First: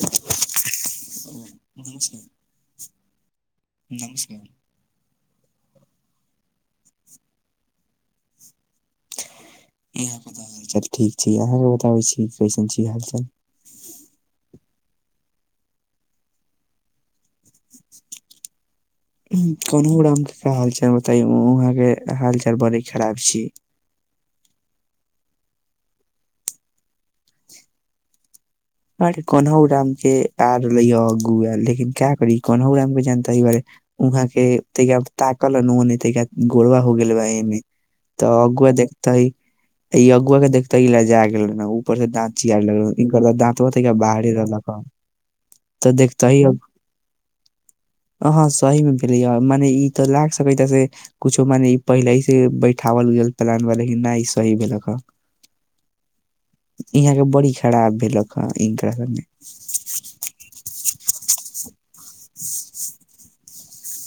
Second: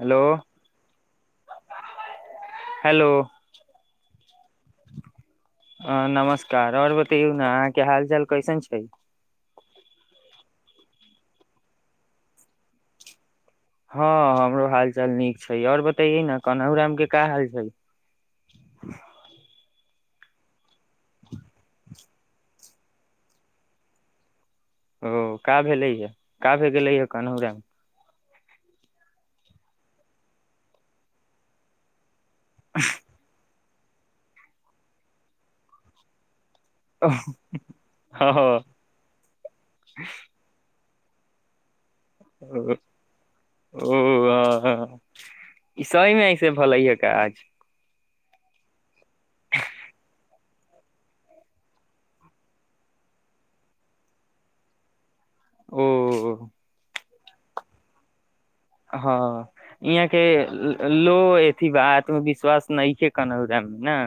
Hello hello अ नमस्कार आओर बतैयौ ने अहाँ के हाल चाल कैसन छै। हता ठीक छै। अहाँके बताबै छी। कैसन छी हालचाल हँ हमरो हाल चाल नीक छै। आओर बतैये ने कन्नहहु राम के का हाल छै। हूं कोनहु रामके हालचाल बताइ वहाँ के हालचाल बड़ी खराब छी। ओ का भेलै ह का भे गेलै य कन्हौरामे अरे कोनउ राम के आर ल अगू लेकिन क्या करी कनहुुएमबे जनतै बाइ उहाँ के धिया पूता कलनुनेतै ग गोरवा हो गेल भ एमेी तऽ हँ, अगुआ देख तऽ ई अगुआके देख ताहि ले जाय गेले ने ओ उपर दाँत चितारे ओ लगलै इनकर त दाँत बतैह बाहरी रहलक ओ, ई तऽ सही देखत मे ही ऐसे अ भलै ह काज ह ह सहीमे भेलैए मने ई तऽ लागि सकै त से कुछो मने ई पहिलेसँ बैठावल उझल प्लान ब लेकिन नहि ई सही भेलक हँ ओ इहाँ के बड़ी खराब भेलक ह इनकरा संगे हँ इहाँ के लो ए आत्मविश्वास न छै। अडन ओक राम ने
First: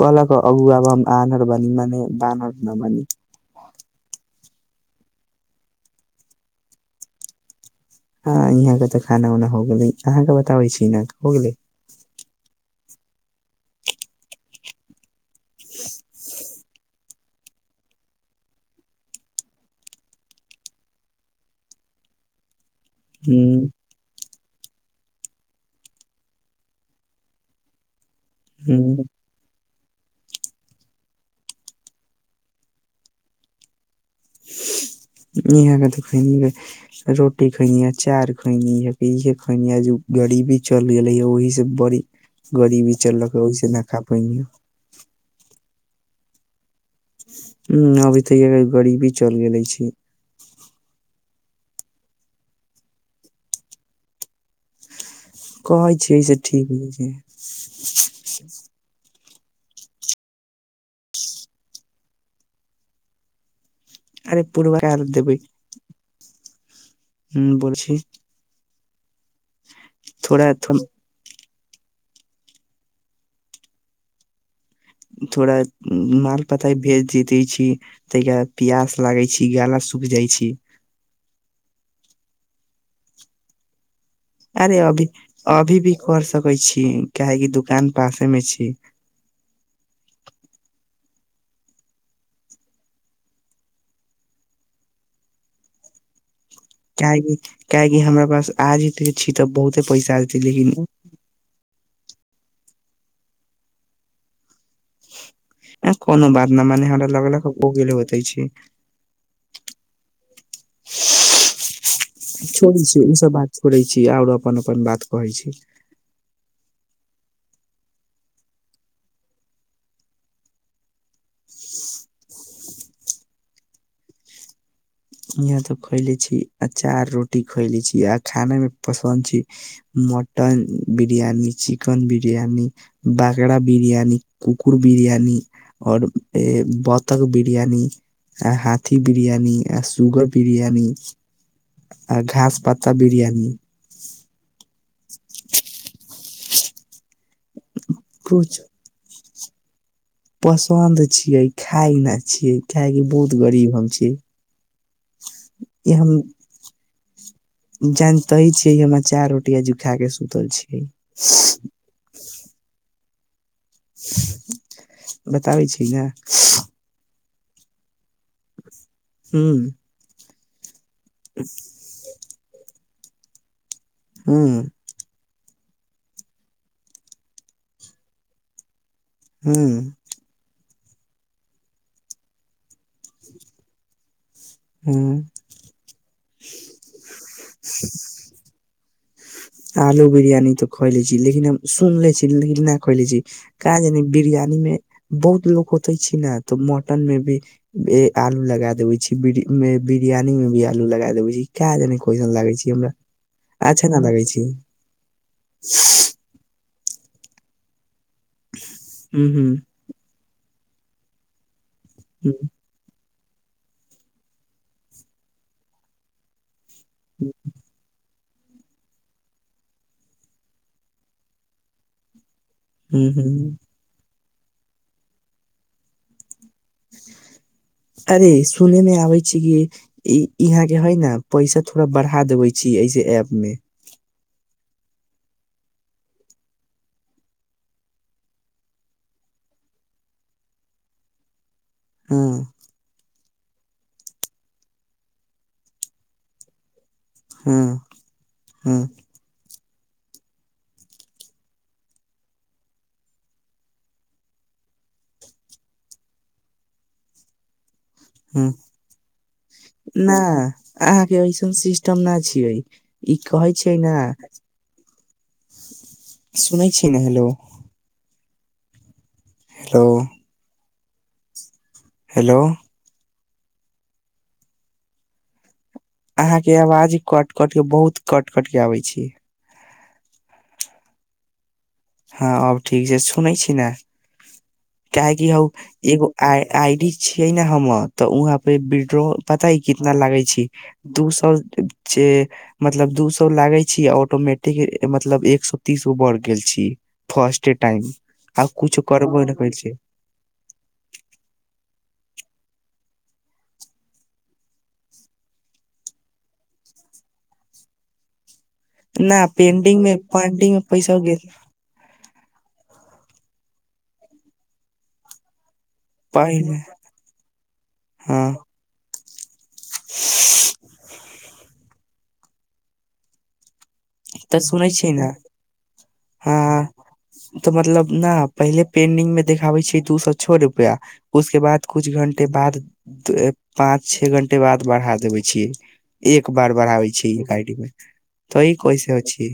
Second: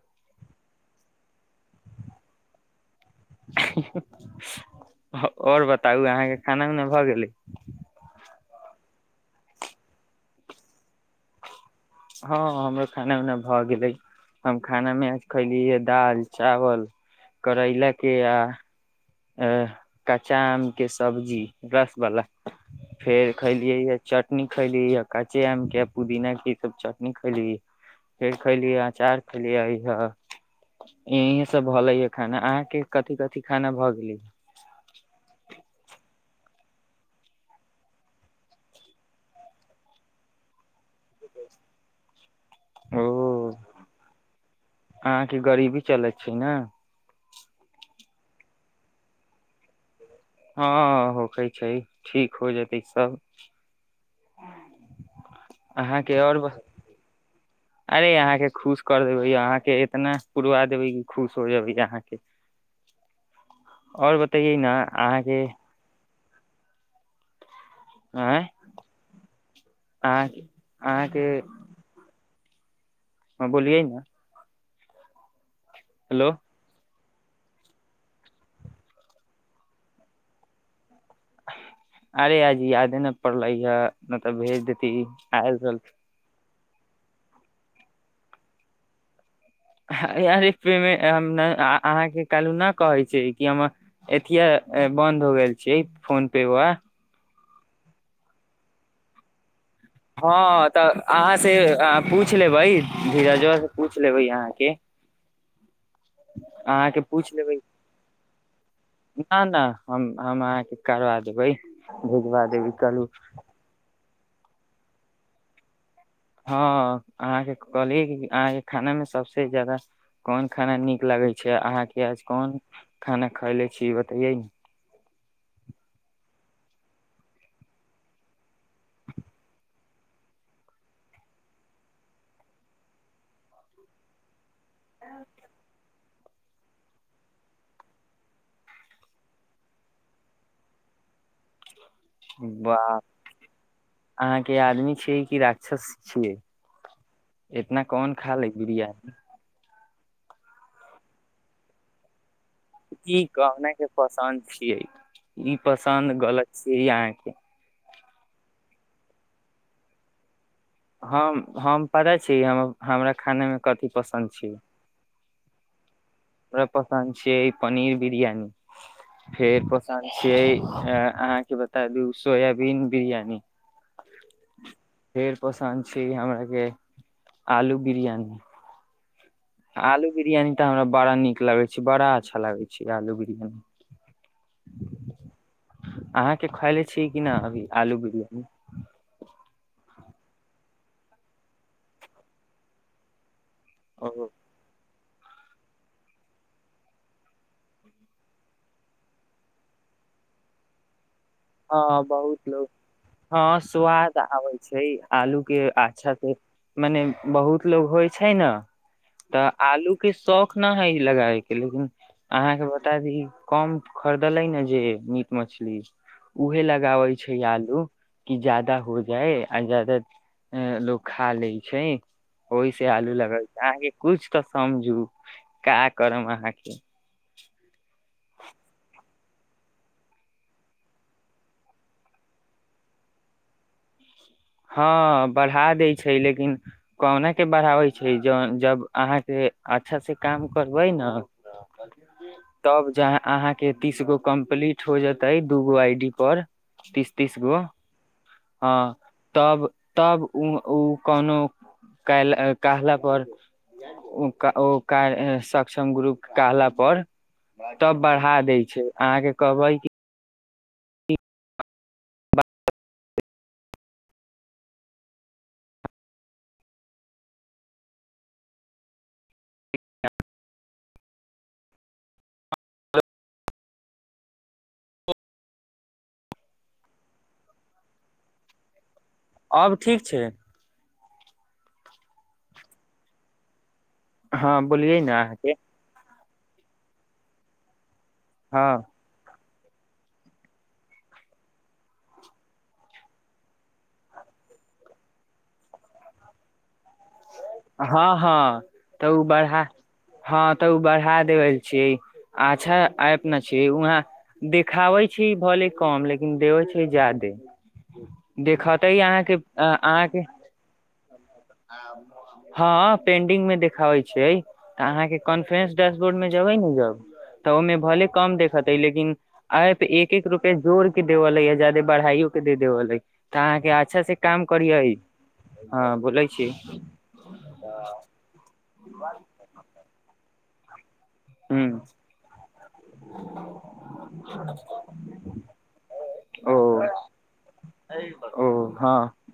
कल क अगुआ ब आनर भान मने बानर नमान और बताउ अहाँके खाना उना भऽ गेलै। हँ यहाँ के तऽ खाना उनाा हो गेलै, अहाँके बताबै छीन हो गेलै। हँ, हमरो खाना उना भऽ गेलै, हम खानामे आ खैलिय दाल चावल करैलाके आ अ कच्चा आम के सब्जी रसबला फेर हूँ खैलियै ह चटनी खैली हकाचे आम क पुदीना की सब चटनी खैली एक खलियै हूँ अचार खलियै इह सब भलै य खाना अहाँ के कथि कथि‌ खाना भ गेल। इह रोटी खैनी हँ अचार खैनीहँ गरीबी चलि गेलै ह ओहि से बड़ी गरीबी ओ चललक ओहिस न खा पै नी चलै छै। ने ह अभी तऽ गरीबी चलि गेले छी। हँ होखै छै। ठीक हो जेतै सब कहै अहाँके छियै से आओर ठीक हो छै। अरे अहाँके खुश कर देबै अहाँके इतना पुरवा देबै क खुश हो जेबै अहाँके और अरे बतैयै ने पूर्वाकार देबै अहाँके [inaudible] आँइ अहाँ थोड़ा अहाँके ह बोलियइ ने थोड़ा हेलो माल पतै भेज जीते छी तहिया प्यास लागै छी गाला सुूख जाइ छी अरे आज यादे नहि पड़लै य नहि तऽ भेज देती आयल क सकै छी काहेक दुकान पासे मे छी अरे पेमे अहाँके कहलू न कहै छै कि हम एथि बन्द हो गेल छी फोन पे वा चाही काहेकि हमरा पास आ जे धरि छी तऽ बहुत हँ तऽ अहाँ से आब पूछ लेबै धीरजबा से पूछ लेबै अहाँ के कोनो बात न मने अहाँके हमरा पूछि लगलक लेबै हो गेल होते छी नह नह हम हम अहाँके करबा देबै भेजवा देबै छोड़ै छी करु ओ सब बात छोड़ै छी आओर अपन अपन बात कहै छी हँ अहाँके कहलियै अहाँके खानामे सभसँ ज्यादा कोन खाना नीक लगै छै अहाँके आज कोन खाना खयले छी ई बताये यहाँ तो खोएले छी अचार रोटी खोएले छी आ खाने मे पसन्द छी मटन बिरियानी चिकेन बिरियानी बकरा बिरियानी कुकुर बिरयानी आओर ए बतक बिरियानी हहाथी बिरियानी जुगर बिरियानी आ घास पाता बाप बिरियानी से कि राक्षस छी ए इतना कौन खा ले बिरयानी पसन्द छीयय खाइ नए छीय काहेकि ई बहुत कहने गरीब के हम छी पसन्द छियै ई पसन्द गलत छै अहाँके दिन मे चार रोटी खा के सुतल छी हम्म हम्म परै छी हम्म हमरा खाना मे कथि पसन्द छी। बताबै छी ने हमरा पता नहि छीयय पनीर बिरियानी हूं फेर पसन्द छियै। अ अहाँके बता दू सोयाबीन बिरयानी ह्म फेर पसन्द छी। हमरा के आलू बिरियानी हूं आलू बिरयानी हमरा बड़ा नीक लगै छै। बड़ा अच्छा लागै छै। आलू बिरयानी हूं। अहाँके खएले छीिय कि नहि अभी आलू बिरयानी आलू बिरियानी तऽ खइले छी। लेकिन हम सुनले छी, लेकिन ना खइले छी। कहाँ जानी ओ बिरयानी मे बहुत लोको होते छै, ने तऽ मटन में भी आलू लगा देबे छी। में बिरयानी मे भी आलू लगा देबै हँ, बहुत लोग हँ, अच्छा न स्वाद लगै छी आबै छै। आलू के अच्छा से मने बहुत लोग होइ छै। ने हूं तऽ हूं आलू के शौख ना हइ ई लगाइ लेकिन अहाँके बता दी कम खरीदलै ने जे मीट मछली उहे लग लगाबै छै। आलू कि जादा हो जाय आ जादा लोकोग खा लै छै। ओहि से हूं आलू हूं लगै छै। अहाँके कुछ त समझू का करब अहाँ के [unintelligible] अरे सुने मे आबै छी। कि यहाँ के है ने पैसा थोड़ा बढ़ा देबे छी ऐसे ऐप मे हँ बढ़ा दै छै। लेकिन कहुना क बढ़ाबै छै, ज जब अहाँके अच्छासँ काम करबै ने हँ तब जहाँ अहाँ के तीस गो कम्प्लीट हो जेते दूगो आई डी पर तीस तीस गो हँ हँ तब तब ओ कोनो कहला पर ओ सक्षम गुरुप कहला पर तब बढ़ा हँ दै छै अहाँके कहबै कि ना अहाँके ऐसन सिस्टम न छियै ई कहै छै ने सुनै छी ने हेलो हेलो हेलो अहाँ के आवाज कट कट के बहुत कट कट के आबै छीयै अब ठीक छै हँ अब ठीक छै सुनै छी ने हँ बोलियै ने काहकि हौ अहाँके ईगो आई आई डी छियै ने हमर तऽ वहाँ पे हँ विड्रो पता ह कितना लागे छी दू सए मतलब दू सए लागे छी ऑटोमेटिक मतलब एक सए तीस गो बढ़ गेल छी फर्स्टे टाइम हाँ आ हाँ कुछो तऽ ओ करबो नहि करै बढ़ा छी हाँ तऽ ओ बढ़ा देबै छि अच्छा आ एप न छी वहाँ देखाबै छी भले कम लेकिन देबै छै जादे देखते नहि अहाँके पेंडिंग मे अहाँके पेंडिंग मे पैसा उगे हँ पेंडिंग मे देखाबै छै तऽ अहाँके कोन फेंस डैशबोर्ड मे जेबै पहिने ने जब तऽ ओहिमे भले हँ कम देखेतै लेकिन एप एक एक रुपया जोर के देवेलै जादे बढ़ाइयो के देैबैलै तऽ अहाँके आज अच्छा से काम करियै हाँ बोलै ह छी तऽ मतलब न पहिले पेंडिंग मे देखाबे छै दू सौ छ रुपया उस के बाद हूँ कुछ घंटे बाद पाँच छे घंटे बाद बढ़ा देवे छीये एक बार ओ बढ़ाबे छी तऽ ई ओ कैसे हँ अछी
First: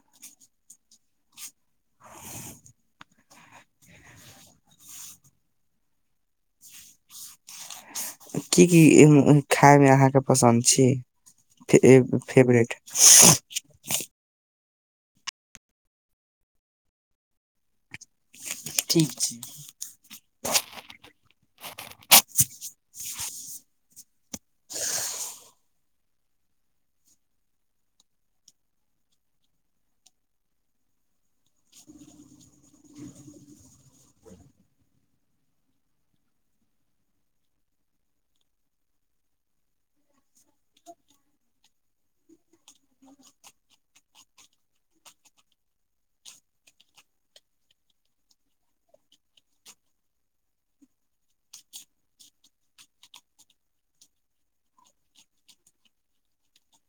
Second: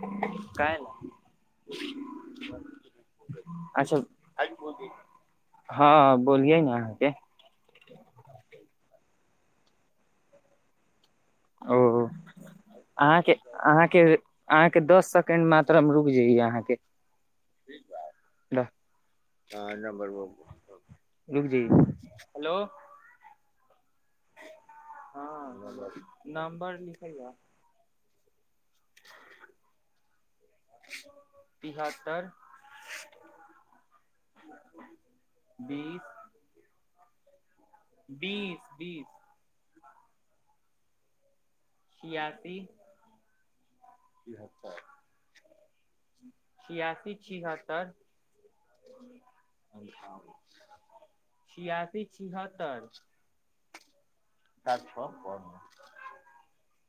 काइल अच्छा हँ बोलिय ने अहाँके की की खाय मे अहाँके पसन्द छी ओ फेल फेवरेट अहाँके अहाँके अहाँके दस सेकेंड मात्रामे रुकि जाइये अहाँके ठीक छै हेलो हाँ नंबर लिखल जा तिहत्तर बीस बीस बीस छियासी छियासी छिहत्तर छियासी छिहत्तर [unintelligible]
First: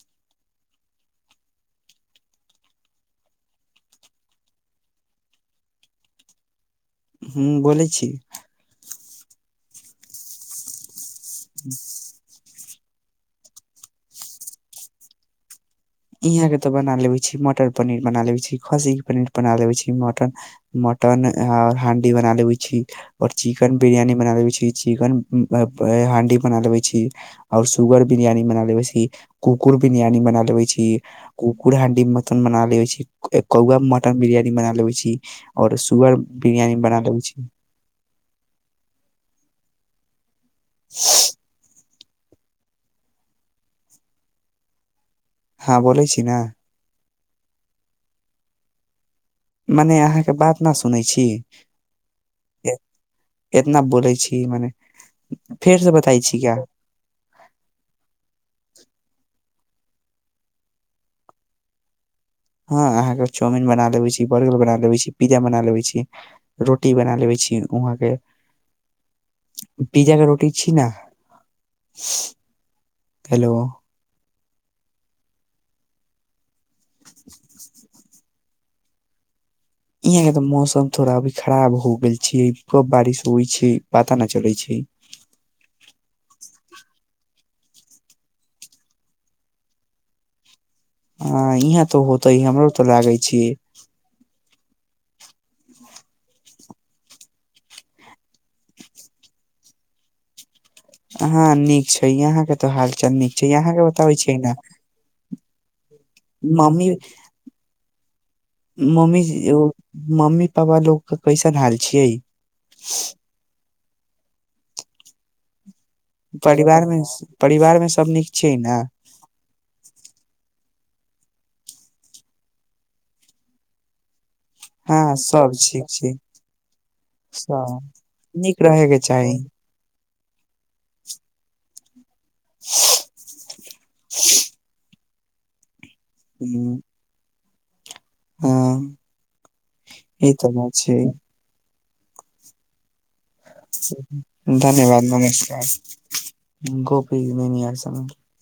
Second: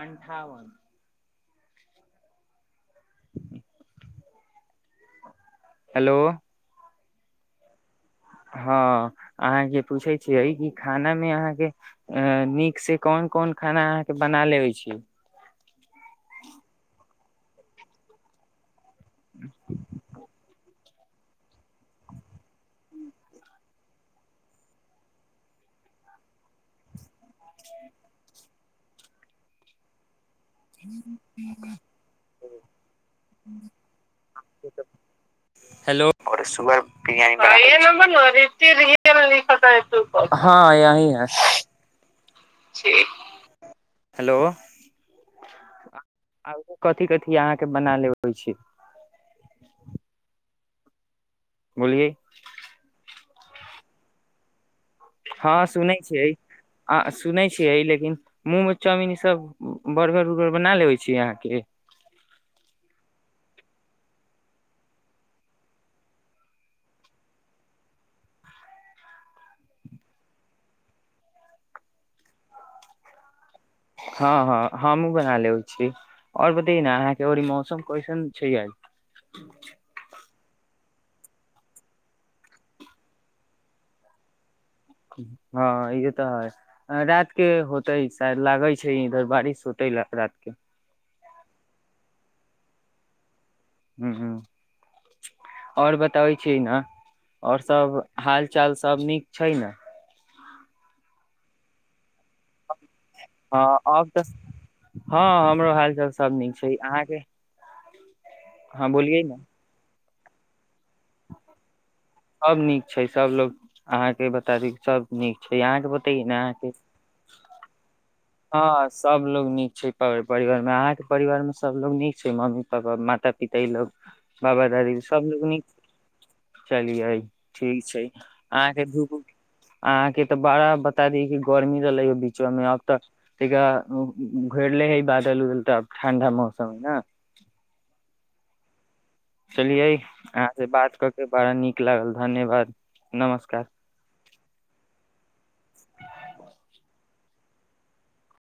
अनठावन हेलो हू बोलै छी हँ अहाँके पूछै छियै कि खानामे अहाँके अ नीक से कोन कोन खाना अहाँके बना लेबै छी इहाँके तऽ बना लेबै छी मटन पनीर बना लेवे छी खस्सी के पनीर बना लेवे छी मटन मटन हांडी बना लेवे छी और चिकेन बिरयानी बना लेवे छी चिकेन हांडी बना लेवे छी आओर सुगर बिरयानी बना लेवै छै कुकुर बिरियानी बना ले कुकुर हांडी मन बना लेबै छै कौआ मटन बिरियानी बना लेबै छी [unintelligible] [unintelligible] और हँ सुअर बिरयानी बना लेबे छी यही है हेंलो हँ बोले [inaudible] कथी कथी अहाँ के बना लेबै छी मने अहाँके बात न सुनै छी बोलिियए ए- एतना बोलै छी मने हँ फेर से सुनै बताइ छियै छी का। आ सुनै छियै लेकिन मुह म चाउमिन ई सब बर्गर उर्गर बना लेबे छी यहाँ के हँ अहाँके चाउमिन बना लेबे छी बर्गर बना लेबे छी पिज्जा बना लेबे छी रोटी बना लेबे छी वहाँ के पिज्जा के रोटी छी ने हेलो हँ हँ हमहुँ बना लेबै छी आओर त ने अहाँके ओ मौसम कइसन छै यहाँ के तऽ मौसम थोड़ा अभी खराब हो गेल छै कब बारिश होइ छै पता न चले छै हँ ई तऽ है रात के होते शाय लागै छै इधर बारिश होतै रात के ह इह तऽ होते हमरो तऽ लागे छी ह ह आओर बताबै छीियै ने आओर सभ हाल चाल सब नीक छै ने हँ नीक छै यहाँ के तो हाल चल नीक छै यहाँ हँ के अब बताबै तऽ छियै ने हँ हाल सब नीक छै अहाँके हँ मम्मी बोलियै ने मम्मी पापा लोग कइसन हाल छियै अहाँ के बता दी सब नीक छै अहाँ के ब परिवार मे परिवार मे सब नीक छियै ना हँ सब लोग नीक छै प घर परिवार मे अहाँके परिवार मे सबलोग नीक छै मम्मी पापा माता पिता ई लोग बाबा दादी हां सब लोग निक ठीक छै चलियै ठीक सब छै नीक अहाँके रहे के धूप चाही। अहाँके तऽ बड़ा बता दी की गर्मी चलै ह अभी [unintelligible] त घरल ह बात [unintelligible] चलु [unintelligible] ठण्डा मौसम है न हँ चलिये ई आहाँ तऽ से बात छै करके बड़ा नीक ठीक लागल धन्यवाद नमस्कार धन्यवाद नमस्कार गप मे न आ सम [unintelligible]